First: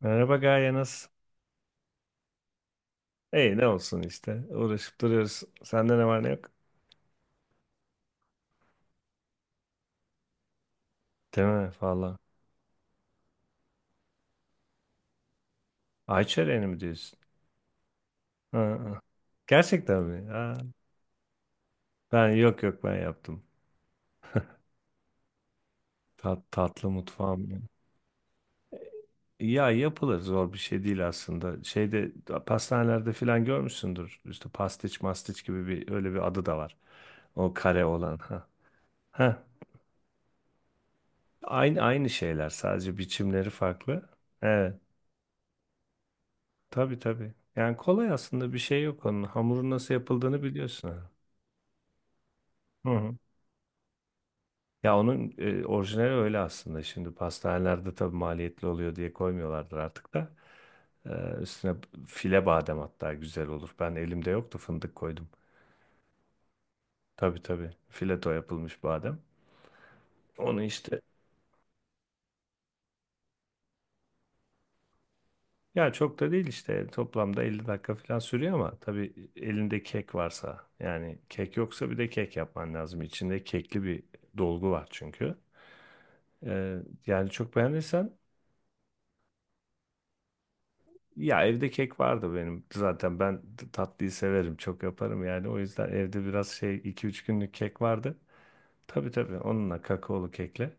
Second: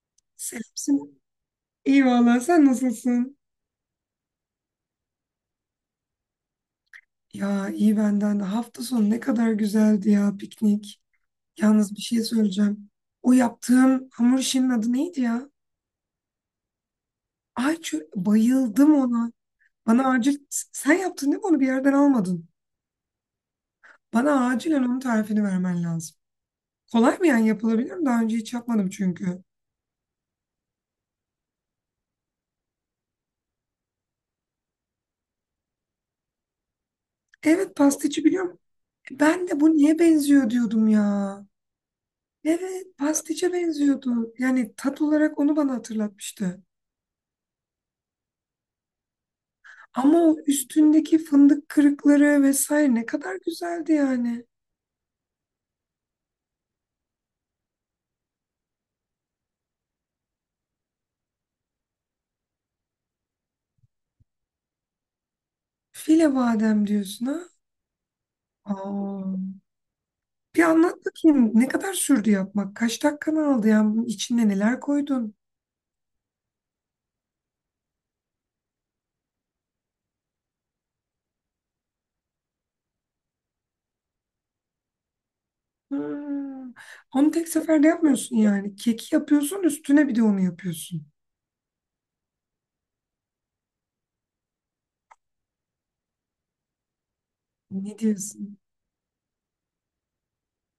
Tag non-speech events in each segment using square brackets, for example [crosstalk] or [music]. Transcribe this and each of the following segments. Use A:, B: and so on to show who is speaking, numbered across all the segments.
A: Merhaba Gaye, nasılsın?
B: Selamsın. İyi valla sen nasılsın?
A: İyi, ne olsun işte. Uğraşıp duruyoruz. Sende ne var ne yok?
B: Ya iyi benden de. Hafta sonu ne kadar güzeldi ya piknik.
A: Değil mi?
B: Yalnız bir
A: Valla.
B: şey söyleyeceğim. O yaptığım hamur işinin adı neydi ya?
A: Ayça Eren'i mi diyorsun?
B: Ayçi
A: Ha,
B: bayıldım
A: ha.
B: ona.
A: Gerçekten
B: Bana
A: mi?
B: acil
A: Ha.
B: sen yaptın değil mi onu bir yerden
A: Ben
B: almadın.
A: yok, ben yaptım.
B: Bana acilen onun tarifini vermen lazım.
A: Tatlı
B: Kolay mı yani
A: mutfağım. Benim.
B: yapılabilir mi? Daha önce hiç yapmadım çünkü.
A: Ya yapılır, zor bir şey değil aslında. Şeyde pastanelerde filan görmüşsündür. İşte pastiç mastiç gibi bir, öyle bir adı da var. O
B: Evet
A: kare olan.
B: pastiçi
A: Ha.
B: biliyorum.
A: Ha.
B: Ben de bu niye benziyor diyordum ya.
A: Aynı aynı şeyler,
B: Evet
A: sadece biçimleri
B: pastiçe
A: farklı.
B: benziyordu. Yani
A: Evet.
B: tat olarak onu bana hatırlatmıştı.
A: Tabii tabii. Yani kolay, aslında bir şey yok onun. Hamurun nasıl
B: Ama o
A: yapıldığını biliyorsun. Ha.
B: üstündeki fındık kırıkları
A: Hı
B: vesaire ne
A: hı.
B: kadar güzeldi yani.
A: Ya onun orijinali öyle aslında. Şimdi pastanelerde tabii maliyetli oluyor diye koymuyorlardır artık da. Üstüne file badem hatta güzel olur. Ben elimde yoktu fındık koydum.
B: File badem diyorsun ha.
A: Tabii tabii. Fileto yapılmış badem.
B: Aa.
A: Onu
B: Bir anlat
A: işte
B: bakayım ne kadar sürdü yapmak? Kaç dakikanı aldı yani bunun içine neler koydun?
A: ya çok da değil, işte toplamda 50 dakika falan sürüyor ama tabii elinde kek varsa, yani kek yoksa bir de kek yapman lazım. İçinde kekli bir dolgu var çünkü.
B: Hmm.
A: Ee, yani
B: Onu tek
A: çok
B: seferde
A: beğenirsen
B: yapmıyorsun yani. Keki yapıyorsun üstüne bir de onu yapıyorsun.
A: ya, evde kek vardı benim. Zaten ben tatlıyı severim. Çok yaparım yani. O yüzden evde biraz şey, iki üç günlük kek
B: Ne
A: vardı.
B: diyorsun?
A: Tabii tabii, onunla kakaolu kekle.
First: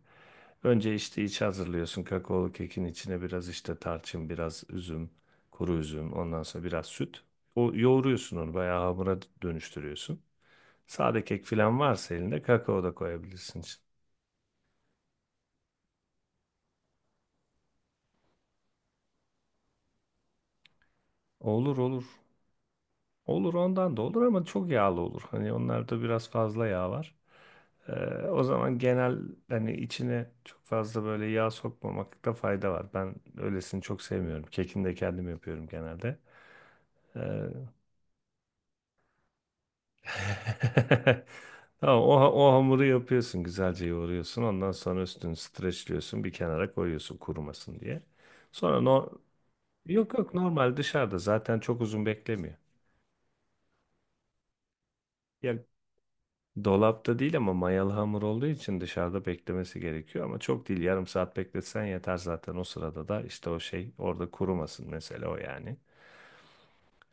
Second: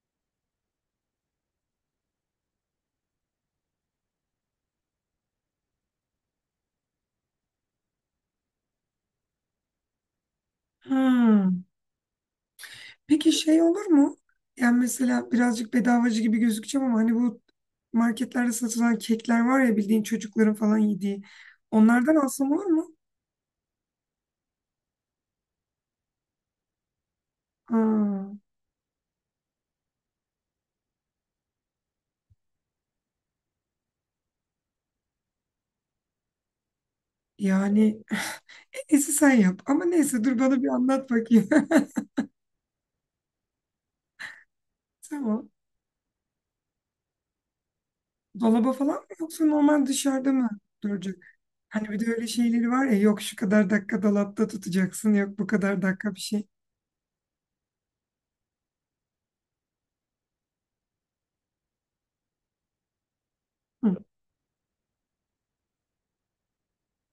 A: Önce işte iç hazırlıyorsun. Kakaolu kekin içine biraz işte tarçın, biraz üzüm, kuru üzüm, ondan sonra biraz süt. O yoğuruyorsun, onu bayağı hamura dönüştürüyorsun. Sade kek
B: Hmm.
A: falan varsa elinde kakao da
B: Peki
A: koyabilirsin.
B: şey
A: İçine.
B: olur mu? Yani mesela birazcık bedavacı gibi gözükeceğim ama hani bu marketlerde satılan kekler var ya bildiğin çocukların falan yediği.
A: Olur olur.
B: Onlardan alsam olur mu?
A: Olur, ondan da olur ama çok yağlı olur. Hani onlarda biraz fazla yağ var. Ee,
B: Aa,
A: o zaman genel, hani içine çok fazla böyle yağ sokmamakta fayda var. Ben öylesini çok sevmiyorum. Kekini de kendim yapıyorum genelde. Ee,
B: yani [laughs] neyse sen yap. Ama neyse dur bana bir anlat
A: [laughs]
B: bakayım. [laughs]
A: Tamam, o hamuru yapıyorsun, güzelce yoğuruyorsun. Ondan sonra üstünü
B: Tamam.
A: streçliyorsun, bir kenara koyuyorsun kurumasın diye.
B: Dolaba
A: Sonra
B: falan mı
A: no
B: yoksa normal
A: yok
B: dışarıda
A: yok,
B: mı
A: normal
B: duracak?
A: dışarıda, zaten çok
B: Hani bir
A: uzun
B: de öyle
A: beklemiyor.
B: şeyleri var ya yok şu kadar dakika dolapta tutacaksın yok bu
A: Ya,
B: kadar dakika bir şey.
A: dolapta değil ama mayalı hamur olduğu için dışarıda beklemesi gerekiyor ama çok değil, yarım saat bekletsen yeter zaten, o sırada da işte o şey
B: Hı.
A: orada kurumasın mesela o yani.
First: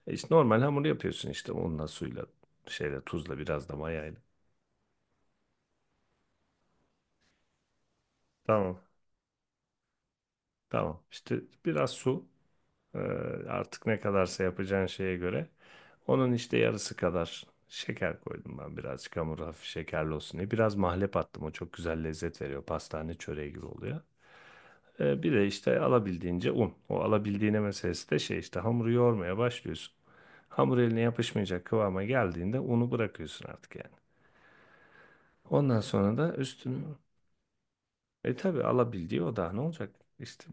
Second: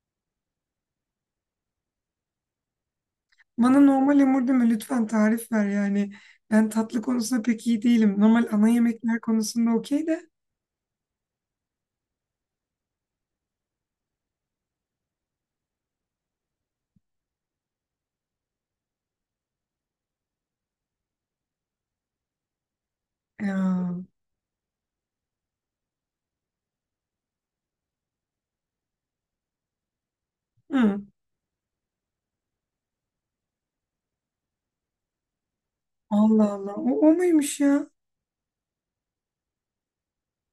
A: E işte normal hamur yapıyorsun, işte unla suyla şeyle tuzla biraz da
B: Bana
A: mayayla.
B: normal hamur deme lütfen tarif ver yani. Ben tatlı konusunda pek iyi değilim. Normal ana
A: Tamam
B: yemekler konusunda okey de.
A: tamam, işte biraz su e, artık ne kadarsa yapacağın şeye göre, onun işte yarısı kadar şeker koydum ben, birazcık hamur hafif şekerli olsun diye biraz mahlep attım, o çok güzel lezzet veriyor, pastane çöreği gibi oluyor.
B: Ya.
A: E, bir de işte alabildiğince un. O alabildiğine meselesi de şey, işte hamuru yoğurmaya başlıyorsun. Hamur
B: Hı.
A: eline yapışmayacak kıvama geldiğinde unu bırakıyorsun artık yani. Ondan sonra da
B: Allah Allah.
A: üstünü
B: O muymuş ya?
A: e tabii, alabildiği o da ne olacak? İşte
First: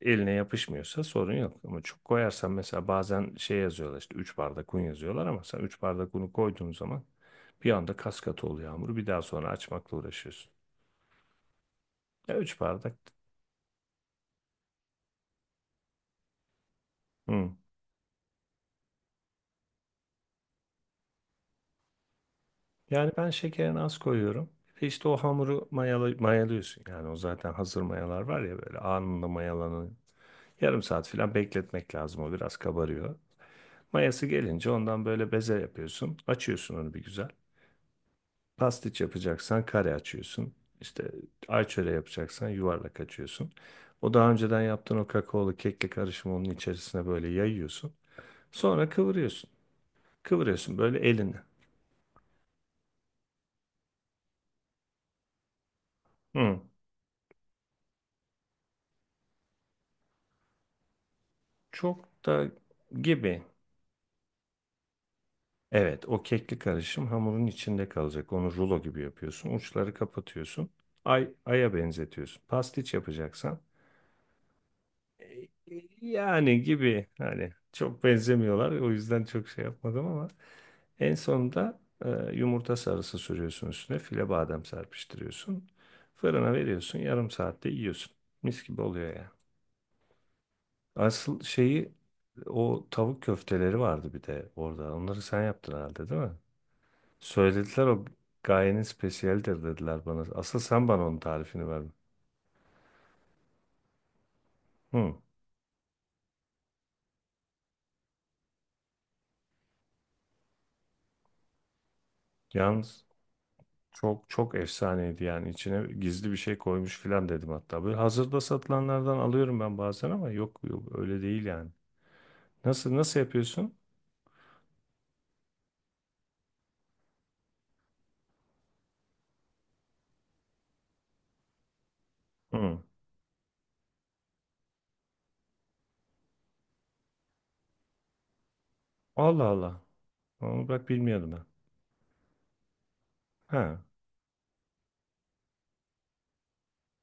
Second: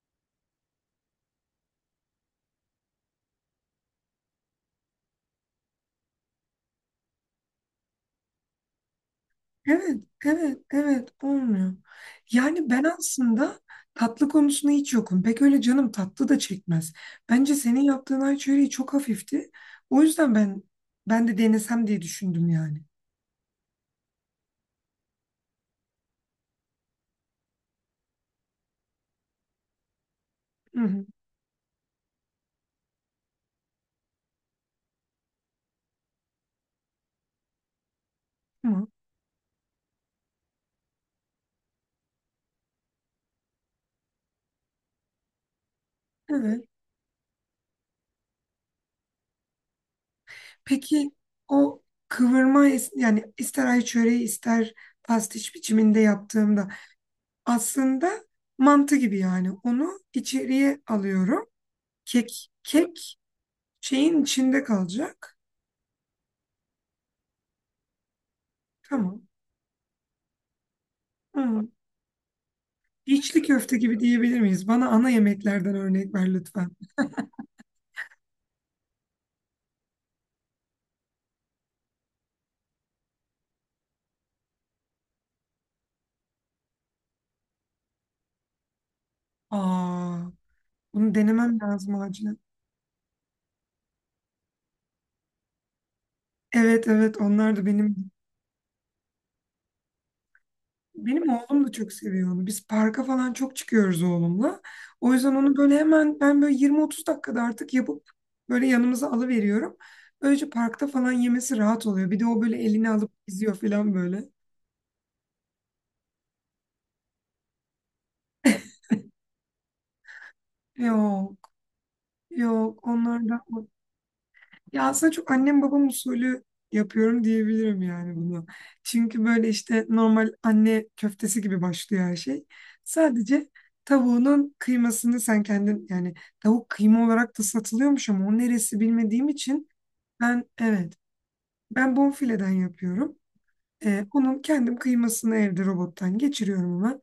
A: eline yapışmıyorsa sorun yok. Ama çok koyarsan, mesela bazen şey yazıyorlar, işte 3 bardak un yazıyorlar ama sen 3 bardak unu koyduğun zaman bir anda kas katı oluyor hamur. Bir daha sonra açmakla
B: Evet,
A: uğraşıyorsun.
B: evet, evet. Olmuyor.
A: Ya 3
B: Yani ben
A: bardak.
B: aslında tatlı konusunda hiç yokum. Pek öyle canım tatlı da çekmez.
A: Hı.
B: Bence senin yaptığın ay çöreği çok hafifti. O yüzden ben de denesem diye düşündüm yani.
A: Yani ben şekerini az koyuyorum. Bir de işte o hamuru mayalıyorsun. Yani o zaten hazır mayalar var ya, böyle anında mayalanıyor.
B: Hı
A: Yarım
B: hı.
A: saat falan bekletmek lazım, o biraz kabarıyor. Mayası gelince ondan böyle beze yapıyorsun. Açıyorsun onu bir güzel.
B: Ama
A: Pastiç yapacaksan kare açıyorsun. İşte ayçöre yapacaksan yuvarlak açıyorsun. O daha önceden yaptığın o kakaolu kekli karışımı onun
B: evet.
A: içerisine böyle yayıyorsun. Sonra kıvırıyorsun. Kıvırıyorsun böyle
B: Peki
A: elini.
B: o kıvırma yani ister ay çöreği ister pastiş biçiminde
A: Hı.
B: yaptığımda aslında mantı gibi yani onu içeriye alıyorum.
A: Çok
B: Kek
A: da
B: kek
A: gibi.
B: şeyin içinde kalacak.
A: Evet, o kekli karışım hamurun içinde kalacak. Onu rulo gibi
B: Tamam.
A: yapıyorsun. Uçları kapatıyorsun. Ay,
B: Hı.
A: aya benzetiyorsun. Pastiç
B: İçli
A: yapacaksan
B: köfte gibi diyebilir miyiz? Bana ana yemeklerden
A: e,
B: örnek ver
A: yani
B: lütfen.
A: gibi, hani çok benzemiyorlar. O yüzden çok şey yapmadım ama en sonunda yumurta sarısı sürüyorsun üstüne. File badem serpiştiriyorsun. Fırına veriyorsun. Yarım saatte yiyorsun. Mis gibi oluyor ya.
B: Aa, bunu
A: Asıl
B: denemem
A: şeyi,
B: lazım acilen.
A: o tavuk köfteleri vardı bir de orada. Onları sen yaptın herhalde, değil mi?
B: Evet evet onlar da
A: Söylediler, o
B: benim
A: gayenin spesiyeldir dediler bana. Asıl sen bana onun
B: Benim oğlum
A: tarifini
B: da
A: ver.
B: çok seviyor onu. Biz parka falan çok çıkıyoruz oğlumla. O
A: Hı.
B: yüzden onu böyle hemen ben böyle 20-30 dakikada artık yapıp böyle yanımıza alıveriyorum. Böylece parkta falan yemesi rahat oluyor. Bir de o böyle elini
A: Yalnız
B: alıp izliyor falan böyle.
A: çok çok efsaneydi, yani içine gizli bir şey koymuş filan dedim hatta. Böyle hazırda satılanlardan alıyorum ben bazen ama yok, yok öyle değil
B: Yok,
A: yani.
B: yok
A: Nasıl
B: onlar da.
A: yapıyorsun?
B: Ya aslında çok annem babam usulü yapıyorum diyebilirim yani bunu. Çünkü böyle işte normal anne köftesi gibi başlıyor her şey.
A: Hı.
B: Sadece tavuğunun kıymasını sen kendin yani tavuk kıyma olarak da satılıyormuş ama o neresi bilmediğim
A: Allah
B: için
A: Allah.
B: ben,
A: Onu bak
B: evet,
A: bilmiyordum ben.
B: ben bonfileden yapıyorum.
A: Ha.
B: Onun kendim kıymasını evde robottan geçiriyorum hemen.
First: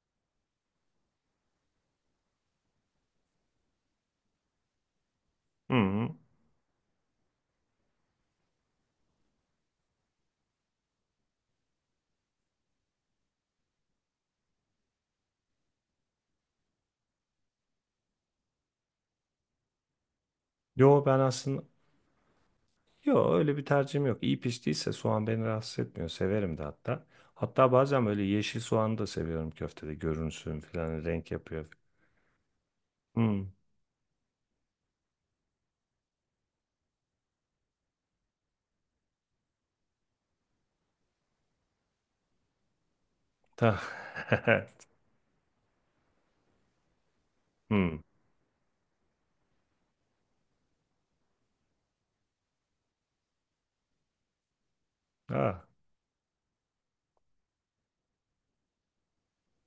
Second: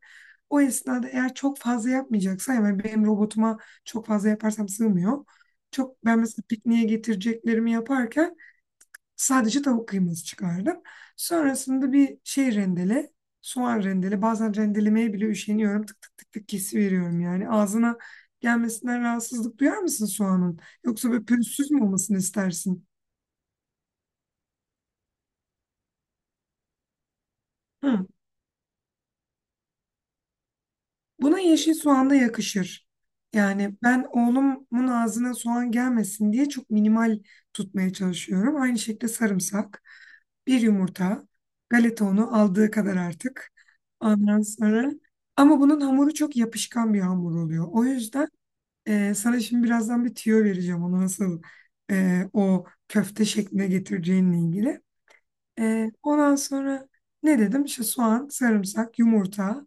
B: O esnada eğer çok fazla yapmayacaksam yani benim robotuma çok fazla yaparsam sığmıyor. Çok
A: Hı.
B: ben mesela pikniğe getireceklerimi yaparken sadece tavuk kıyması çıkardım. Sonrasında bir şey rendele, soğan rendele. Bazen rendelemeye bile üşeniyorum. Tık tık tık tık kesiveriyorum yani. Ağzına gelmesinden rahatsızlık duyar mısın soğanın?
A: Yo
B: Yoksa
A: ben
B: böyle
A: aslında,
B: pürüzsüz mü olmasını istersin?
A: yok öyle bir tercihim yok. İyi piştiyse soğan beni rahatsız etmiyor. Severim de hatta. Hatta bazen
B: Hı.
A: böyle yeşil soğanı da seviyorum köftede. Görünsün falan, renk
B: Buna
A: yapıyor.
B: yeşil soğan da yakışır.
A: Hmm.
B: Yani ben oğlumun ağzına soğan gelmesin diye çok minimal tutmaya çalışıyorum. Aynı şekilde sarımsak, bir yumurta, galeta unu aldığı kadar artık.
A: Ta.
B: Ondan
A: [laughs]
B: sonra ama bunun hamuru çok yapışkan bir hamur oluyor. O
A: hmm.
B: yüzden sana şimdi birazdan bir tüyo vereceğim onu nasıl o köfte şekline getireceğinle ilgili.
A: Ah.
B: Ondan sonra ne dedim? İşte soğan, sarımsak, yumurta,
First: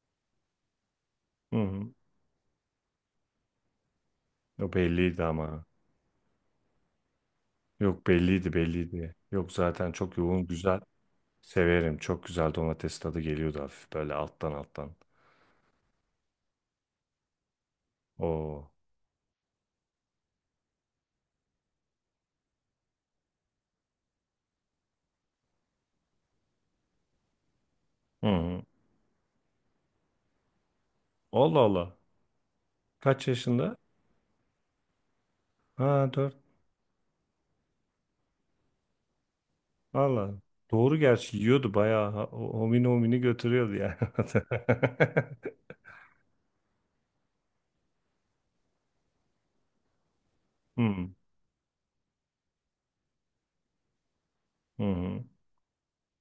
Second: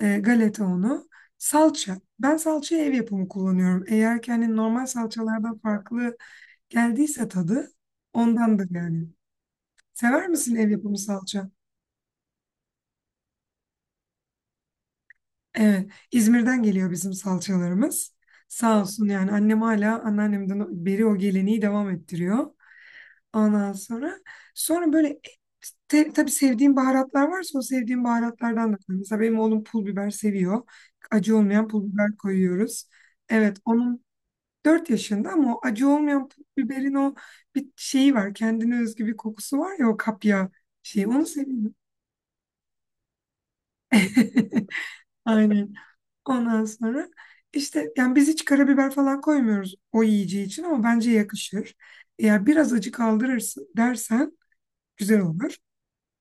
B: galeta unu,
A: Hmm.
B: salça. Ben salçayı ev yapımı kullanıyorum. Eğer ki hani
A: O
B: normal
A: belliydi
B: salçalardan
A: ama.
B: farklı geldiyse tadı
A: Yok, belliydi
B: ondandır yani.
A: belliydi. Yok, zaten çok
B: Sever
A: yoğun,
B: misin ev
A: güzel.
B: yapımı salça?
A: Severim. Çok güzel domates tadı geliyordu hafif böyle alttan alttan.
B: Evet, İzmir'den geliyor bizim salçalarımız.
A: Oo.
B: Sağ olsun yani annem hala anneannemden beri o geleneği devam ettiriyor. Ondan sonra böyle tabii sevdiğim baharatlar varsa o sevdiğim
A: Hı hı.
B: baharatlardan da koy. Mesela benim oğlum pul biber seviyor. Acı
A: Allah
B: olmayan pul
A: Allah.
B: biber koyuyoruz.
A: Kaç
B: Evet
A: yaşında?
B: onun 4 yaşında ama o acı
A: Ha.
B: olmayan pul biberin o bir şeyi var. Kendine özgü bir kokusu var ya o
A: Valla
B: kapya
A: doğru,
B: şeyi. Onu
A: gerçi
B: seviyor.
A: yiyordu bayağı homini homini götürüyordu yani.
B: [laughs]
A: [laughs]
B: Aynen. Ondan sonra işte yani biz hiç karabiber falan koymuyoruz o yiyeceği için ama bence
A: Hmm.
B: yakışır. Eğer biraz acı kaldırırsın dersen
A: Hı
B: güzel
A: hı,
B: olur.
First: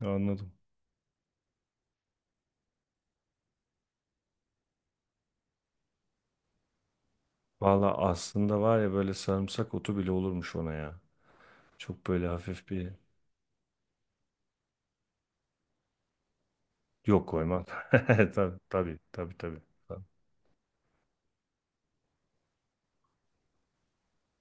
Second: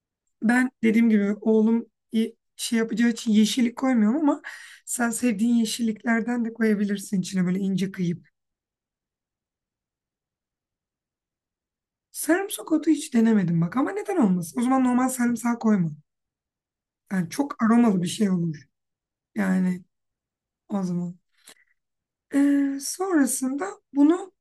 A: anladım.
B: Ben dediğim gibi oğlum şey yapacağı için yeşillik koymuyorum ama sen sevdiğin yeşilliklerden de koyabilirsin içine böyle ince
A: Valla
B: kıyıp.
A: aslında var ya, böyle sarımsak otu bile olurmuş ona ya. Çok böyle hafif
B: Sarımsak otu
A: bir,
B: hiç denemedim bak ama neden olmasın? O zaman normal sarımsak koyma.
A: yok
B: Yani çok
A: koymam. [laughs]
B: aromalı bir şey
A: Tabii
B: olur.
A: tabii tabii tabii.
B: Yani
A: Tamam.
B: o zaman. Sonrasında bunu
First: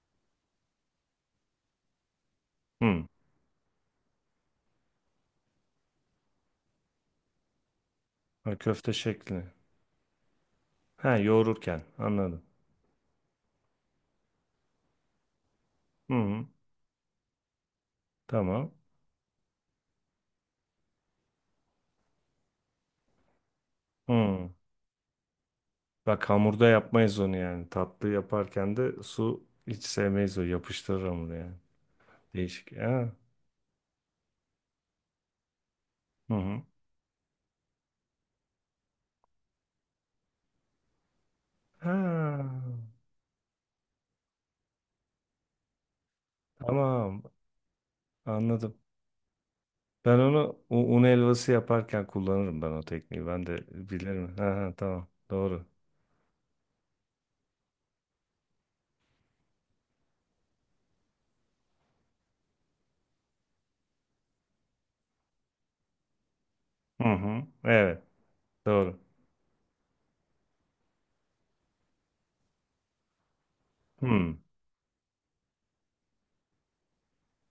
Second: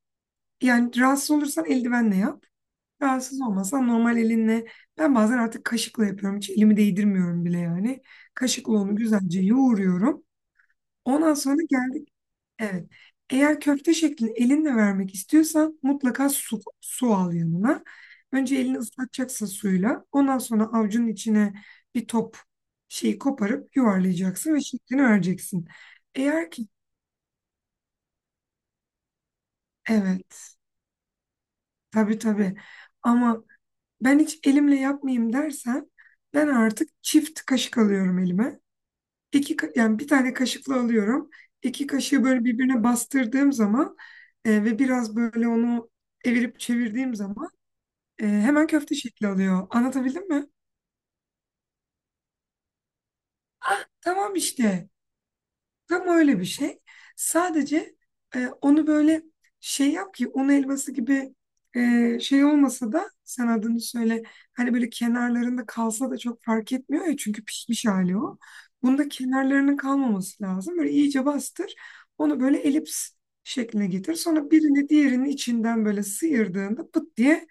B: yani rahatsız olursan eldivenle yap.
A: Hmm.
B: Rahatsız olmasan normal elinle. Ben bazen artık kaşıkla yapıyorum. Hiç elimi değdirmiyorum bile yani.
A: Ha,
B: Kaşıkla
A: köfte
B: onu güzelce
A: şeklini.
B: yoğuruyorum.
A: Ha
B: Ondan sonra
A: yoğururken
B: geldi.
A: anladım.
B: Evet. Eğer köfte şeklini elinle vermek istiyorsan
A: Hı
B: mutlaka
A: hı.
B: su, su al yanına. Önce
A: Tamam.
B: elini ıslatacaksın suyla. Ondan sonra avucunun içine bir top şeyi koparıp
A: Hmm.
B: yuvarlayacaksın ve şeklini vereceksin.
A: Bak
B: Eğer
A: hamurda
B: ki,
A: yapmayız onu yani. Tatlı yaparken de su hiç sevmeyiz, o
B: evet,
A: yapıştırır hamuru yani.
B: tabii tabii,
A: Değişik. Ha.
B: ama ben hiç elimle yapmayayım dersen
A: Hı
B: ben
A: hı.
B: artık çift kaşık alıyorum elime. İki, yani bir tane kaşıkla alıyorum. İki
A: Ha,
B: kaşığı böyle birbirine bastırdığım zaman ve biraz böyle onu evirip çevirdiğim
A: tamam,
B: zaman hemen
A: anladım.
B: köfte şekli alıyor.
A: Ben
B: Anlatabildim mi?
A: onu un helvası yaparken kullanırım ben o tekniği. Ben de
B: Tamam
A: bilirim. Ha, ha,
B: işte.
A: tamam, doğru.
B: Tam öyle bir şey. Sadece onu böyle şey yap ki un helvası gibi şey olmasa da sen adını söyle. Hani böyle kenarlarında kalsa da çok fark etmiyor
A: Hı
B: ya çünkü
A: hı.
B: pişmiş
A: Evet,
B: hali o.
A: doğru.
B: Bunda kenarlarının kalmaması lazım. Böyle iyice bastır. Onu böyle elips şekline getir.
A: Hı.
B: Sonra birini diğerinin içinden böyle sıyırdığında pıt diye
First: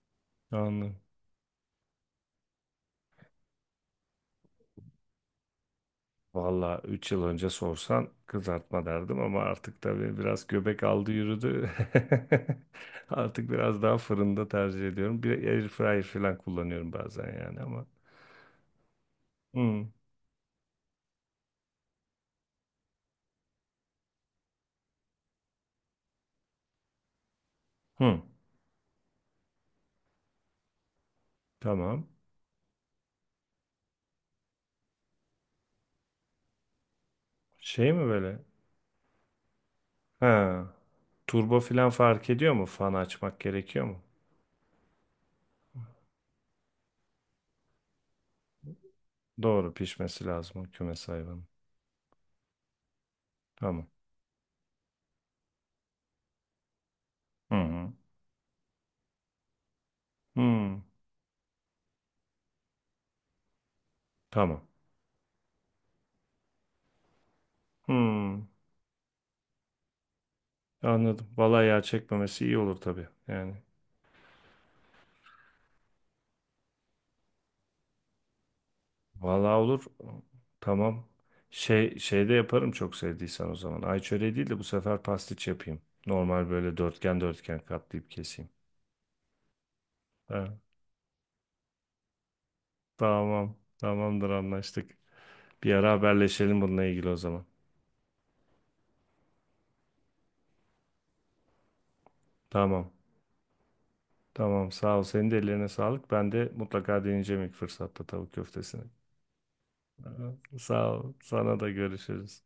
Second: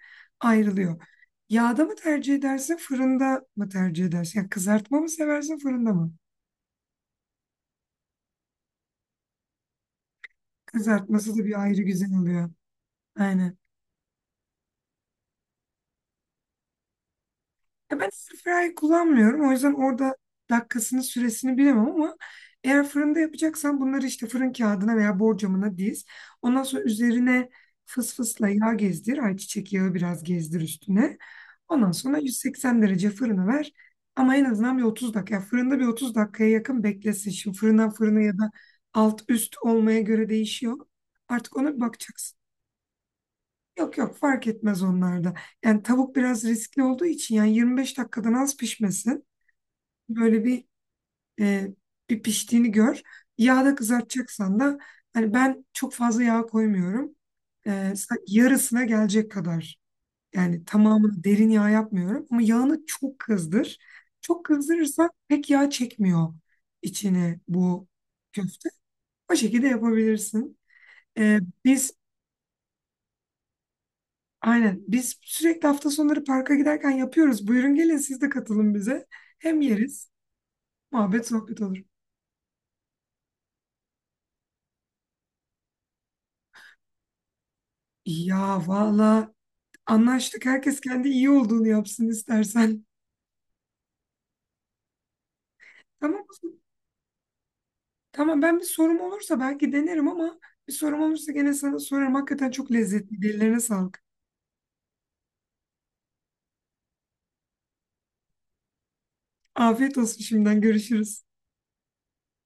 A: Anladım.
B: ayrılıyor. Yağda mı tercih edersin, fırında mı tercih edersin? Yani kızartma mı seversin, fırında mı?
A: Valla 3 yıl önce sorsan kızartma derdim ama artık tabii biraz göbek aldı
B: Kızartması da bir
A: yürüdü.
B: ayrı güzel oluyor.
A: [laughs] Artık
B: Aynen.
A: biraz daha fırında tercih ediyorum. Bir airfryer falan kullanıyorum bazen yani ama.
B: Ya ben airfryer kullanmıyorum. O yüzden
A: Hı.
B: orada dakikasını, süresini bilemem ama eğer fırında yapacaksan bunları işte fırın kağıdına veya borcamına diz. Ondan sonra üzerine fıs
A: Hı.
B: fısla yağ gezdir. Ayçiçek yağı biraz gezdir üstüne. Ondan
A: Tamam.
B: sonra 180 derece fırına ver. Ama en azından bir 30 dakika. Yani fırında bir 30 dakikaya yakın beklesin. Şimdi fırından
A: Şey mi
B: fırına ya
A: böyle?
B: da alt üst olmaya göre
A: Ha.
B: değişiyor. Artık
A: Turbo
B: ona bir
A: falan fark
B: bakacaksın.
A: ediyor mu? Fan açmak gerekiyor
B: Yok
A: mu?
B: yok fark etmez onlarda. Yani tavuk biraz riskli olduğu için yani 25 dakikadan az pişmesin.
A: Doğru pişmesi
B: Böyle
A: lazım o kümes hayvanın.
B: e, bir piştiğini gör. Yağda
A: Tamam.
B: kızartacaksan da hani ben çok fazla yağ koymuyorum.
A: Hı hı.
B: Yarısına gelecek kadar. Yani
A: Hmm.
B: tamamını derin yağ yapmıyorum ama yağını çok kızdır. Çok
A: Tamam.
B: kızdırırsa pek yağ çekmiyor içine bu
A: Hmm.
B: köfte. O şekilde yapabilirsin.
A: Anladım.
B: E,
A: Vallahi yağ
B: biz
A: çekmemesi iyi olur tabii. Yani.
B: Aynen. Biz sürekli hafta sonları parka giderken yapıyoruz. Buyurun gelin siz de katılın bize.
A: Vallahi
B: Hem
A: olur.
B: yeriz,
A: Tamam.
B: muhabbet sohbet olur.
A: Şey, şey de yaparım çok sevdiysen o zaman. Ay çöreği değil de bu sefer pastiç yapayım. Normal böyle dörtgen dörtgen katlayıp keseyim.
B: Ya valla anlaştık.
A: Ha,
B: Herkes kendi iyi olduğunu yapsın istersen.
A: tamam. Tamamdır, anlaştık. Bir ara
B: Tamam mı?
A: haberleşelim bununla ilgili o zaman.
B: Tamam ben bir sorum olursa belki denerim ama bir sorum olursa gene sana sorarım. Hakikaten çok
A: Tamam.
B: lezzetli. Ellerine sağlık.
A: Tamam, sağ ol. Senin de ellerine sağlık. Ben de mutlaka deneyeceğim ilk fırsatta tavuk köftesini.
B: Afiyet olsun
A: Aha.
B: şimdiden
A: Sağ ol.
B: görüşürüz.
A: Sana da, görüşürüz.